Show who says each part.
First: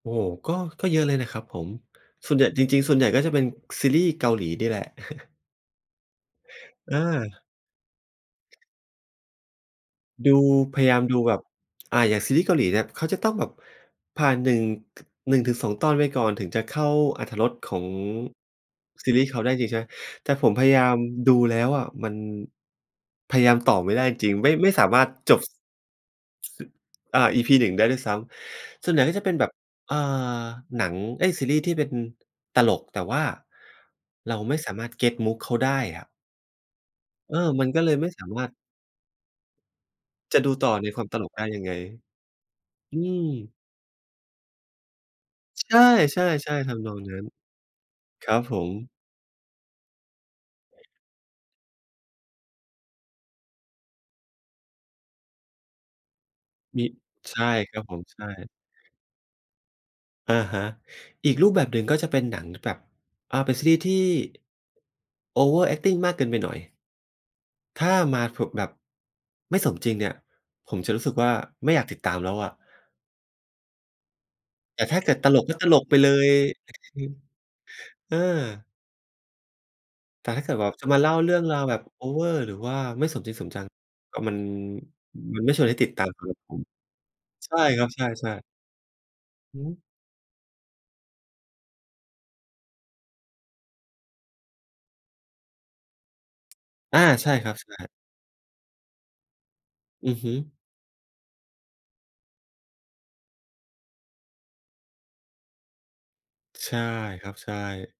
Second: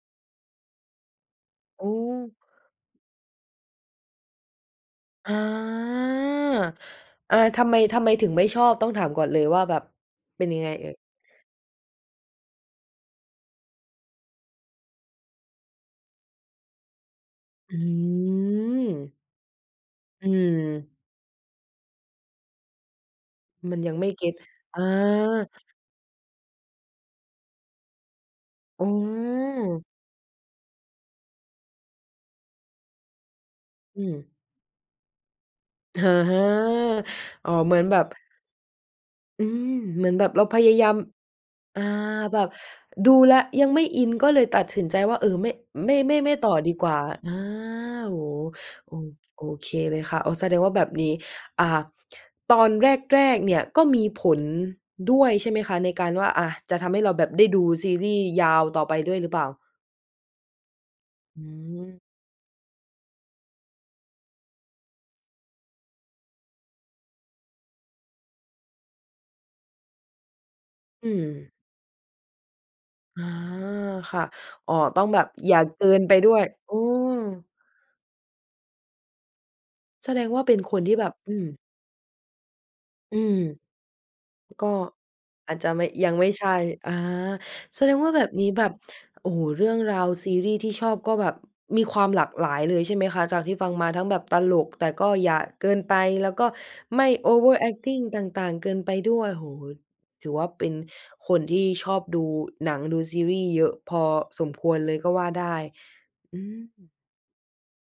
Speaker 1: โอ้โฮ ก็ ก็เยอะเลยนะครับผม
Speaker 2: อ๋
Speaker 1: ส
Speaker 2: อ
Speaker 1: ่วนใหญ่ จริง ๆ ส่วนใหญ่ ก็จะเป็นซีรีส์เกาหลีนี่แหละ
Speaker 2: อา
Speaker 1: เ
Speaker 2: อา
Speaker 1: ออ
Speaker 2: ทำไม ทำไมถึงไม่ชอบ ต้องถามก่อนเลยว่าแบบ
Speaker 1: ดู
Speaker 2: เป็นยังไง
Speaker 1: พ
Speaker 2: เ
Speaker 1: ย
Speaker 2: อ่
Speaker 1: าย
Speaker 2: ย?
Speaker 1: ามดูแบบ อ่า อย่างซีรีส์เกาหลีเนี่ย เขาจะต้องแบบผ่าน 1 ถ 1-2 ตอนไปก่อนถึงจะเข้าอรรถรสข
Speaker 2: อ
Speaker 1: อ
Speaker 2: ื
Speaker 1: งซี
Speaker 2: ม
Speaker 1: รีส์เขาได้จริงใช่ไหม?
Speaker 2: อื
Speaker 1: แต่ผมพยายา
Speaker 2: ม
Speaker 1: มดูแล้วอะมัน พยายามต่
Speaker 2: มั
Speaker 1: อ
Speaker 2: น
Speaker 1: ไ
Speaker 2: ย
Speaker 1: ม
Speaker 2: ั
Speaker 1: ่
Speaker 2: ง
Speaker 1: ได
Speaker 2: ไ
Speaker 1: ้
Speaker 2: ม่
Speaker 1: จ
Speaker 2: เก
Speaker 1: ร
Speaker 2: ็
Speaker 1: ิง
Speaker 2: ต
Speaker 1: ๆ ไม่ ไม่
Speaker 2: อ
Speaker 1: สามารถจบ
Speaker 2: า
Speaker 1: อ่า อีพี 1 ได้ด้วยซ้
Speaker 2: อ๋
Speaker 1: ำ ส่วนใหญ่ก็จะเป็นแบบ
Speaker 2: อ
Speaker 1: อ่า หนัง เอ๊ย ซีรีส์ที่เป็นตลก แต่ว่า
Speaker 2: อืม
Speaker 1: เราไม่สามารถเก็ตมุกเขาได้อ
Speaker 2: อ
Speaker 1: ะ
Speaker 2: า
Speaker 1: เออ
Speaker 2: อ๋อ
Speaker 1: มั
Speaker 2: เ
Speaker 1: น
Speaker 2: หมื
Speaker 1: ก
Speaker 2: อ
Speaker 1: ็
Speaker 2: น
Speaker 1: เล
Speaker 2: แบ
Speaker 1: ยไ
Speaker 2: บ
Speaker 1: ม่สามารถ
Speaker 2: อืม เหมือนแบบ
Speaker 1: จ
Speaker 2: เ
Speaker 1: ะ
Speaker 2: รา
Speaker 1: ดู
Speaker 2: พ
Speaker 1: ต
Speaker 2: ย
Speaker 1: ่อ
Speaker 2: าย
Speaker 1: ใ
Speaker 2: า
Speaker 1: น
Speaker 2: ม
Speaker 1: ความตลกได้ยังไง?
Speaker 2: อา แบบ
Speaker 1: อื
Speaker 2: ดูแล้ว
Speaker 1: อ
Speaker 2: ยังไม่อิน ก็เลยตัดสินใจว่า เออ ไม่
Speaker 1: ใช
Speaker 2: ไม่ ไม่
Speaker 1: ่
Speaker 2: ไม่ต่อ
Speaker 1: ๆ ๆ
Speaker 2: ด
Speaker 1: ท
Speaker 2: ีก
Speaker 1: ำน
Speaker 2: ว
Speaker 1: อ
Speaker 2: ่า
Speaker 1: งนั้น
Speaker 2: อา โอ้
Speaker 1: ครับผม
Speaker 2: โอ โอเคเลยค่ะ อ๋อ แสดงว่าแบบนี้ อ่า ตอนแรก ๆ เนี่ยก็มีผลด้วย ใช่ไหมคะ? ในการว่า อะ จะ
Speaker 1: มี
Speaker 2: ทำให้เราแบบ
Speaker 1: ใช
Speaker 2: ได้
Speaker 1: ่
Speaker 2: ดู
Speaker 1: ครับ
Speaker 2: ซ
Speaker 1: ผ
Speaker 2: ี
Speaker 1: ม
Speaker 2: รี่
Speaker 1: ใช
Speaker 2: ส์
Speaker 1: ่
Speaker 2: ยาวต่อไปด้วยหรือเปล่า?
Speaker 1: อะฮะ อีก
Speaker 2: อื
Speaker 1: รูปแบบหนึ่ง
Speaker 2: ม
Speaker 1: ก็จะเป็นหนังแบบ อ่า เป็นซีรีส์ที่ Overacting มากเกินไปหน่อย ถ้ามา ฟ แบบไม่สมจริงเนี่ย ผมจะรู้
Speaker 2: อื
Speaker 1: สึกว่า
Speaker 2: ม
Speaker 1: ไม่อยากติดตามแล้วอะ
Speaker 2: อา ค่ะ อ๋อ
Speaker 1: แต่ถ้
Speaker 2: ต
Speaker 1: า
Speaker 2: ้อ
Speaker 1: เ
Speaker 2: ง
Speaker 1: กิ
Speaker 2: แบ
Speaker 1: ด
Speaker 2: บ
Speaker 1: ตลก
Speaker 2: อย
Speaker 1: ก็
Speaker 2: ่า
Speaker 1: ตล
Speaker 2: เก
Speaker 1: ก
Speaker 2: ิ
Speaker 1: ไป
Speaker 2: น
Speaker 1: เล
Speaker 2: ไปด
Speaker 1: ย
Speaker 2: ้วย อืม
Speaker 1: อือ อา
Speaker 2: แสด
Speaker 1: แต
Speaker 2: ง
Speaker 1: ่
Speaker 2: ว่
Speaker 1: ถ้
Speaker 2: า
Speaker 1: าเ
Speaker 2: เ
Speaker 1: ก
Speaker 2: ป
Speaker 1: ิ
Speaker 2: ็
Speaker 1: ด
Speaker 2: น
Speaker 1: แบบ
Speaker 2: คน
Speaker 1: จะ
Speaker 2: ที่
Speaker 1: มา
Speaker 2: แ
Speaker 1: เ
Speaker 2: บ
Speaker 1: ล่
Speaker 2: บ
Speaker 1: าเ
Speaker 2: อ
Speaker 1: ร
Speaker 2: ื
Speaker 1: ื่อง
Speaker 2: ม
Speaker 1: ราวแบบโอเวอร์ หรือว่าไม่
Speaker 2: อ
Speaker 1: ส
Speaker 2: ื
Speaker 1: มจร
Speaker 2: ม
Speaker 1: ิงสมจังอะ มัน
Speaker 2: ก็
Speaker 1: มันไม
Speaker 2: อ
Speaker 1: ่
Speaker 2: าจ
Speaker 1: ชว
Speaker 2: จ
Speaker 1: น
Speaker 2: ะ
Speaker 1: ให้
Speaker 2: ไม
Speaker 1: ต
Speaker 2: ่
Speaker 1: ิดตา
Speaker 2: ยั
Speaker 1: ม
Speaker 2: ง
Speaker 1: ค
Speaker 2: ไ
Speaker 1: ร
Speaker 2: ม่
Speaker 1: ับ
Speaker 2: ใช่
Speaker 1: ผม
Speaker 2: อา
Speaker 1: ใช่
Speaker 2: แ
Speaker 1: ค
Speaker 2: ส
Speaker 1: รับ
Speaker 2: ดง
Speaker 1: ใ
Speaker 2: ว่าแบ
Speaker 1: ช่
Speaker 2: บ
Speaker 1: ๆ
Speaker 2: นี้แบบ โอ้โฮ เรื่อง
Speaker 1: หือ
Speaker 2: ราวซีรีส์ที่ชอบ ก็แบบมีความหลากหลายเลยใช่ไหมคะ? จากที่ฟังมาทั้งแบบตลก แต่ก็อย่าเกินไป แล้วก็
Speaker 1: อ
Speaker 2: ไ
Speaker 1: า
Speaker 2: ม่
Speaker 1: ใช่ครับใช่
Speaker 2: Overacting ต่าง ๆ เกินไปด้วย โอ้โฮ
Speaker 1: อือ
Speaker 2: ถ
Speaker 1: ฮ
Speaker 2: ือ
Speaker 1: ึ
Speaker 2: ว่าเป็นคนที่ชอบดูหนัง ดูซีรี่ส์เยอะพอสมควรเลยก็ว่าได้ อื
Speaker 1: ใช่
Speaker 2: ม
Speaker 1: ครับ ใช่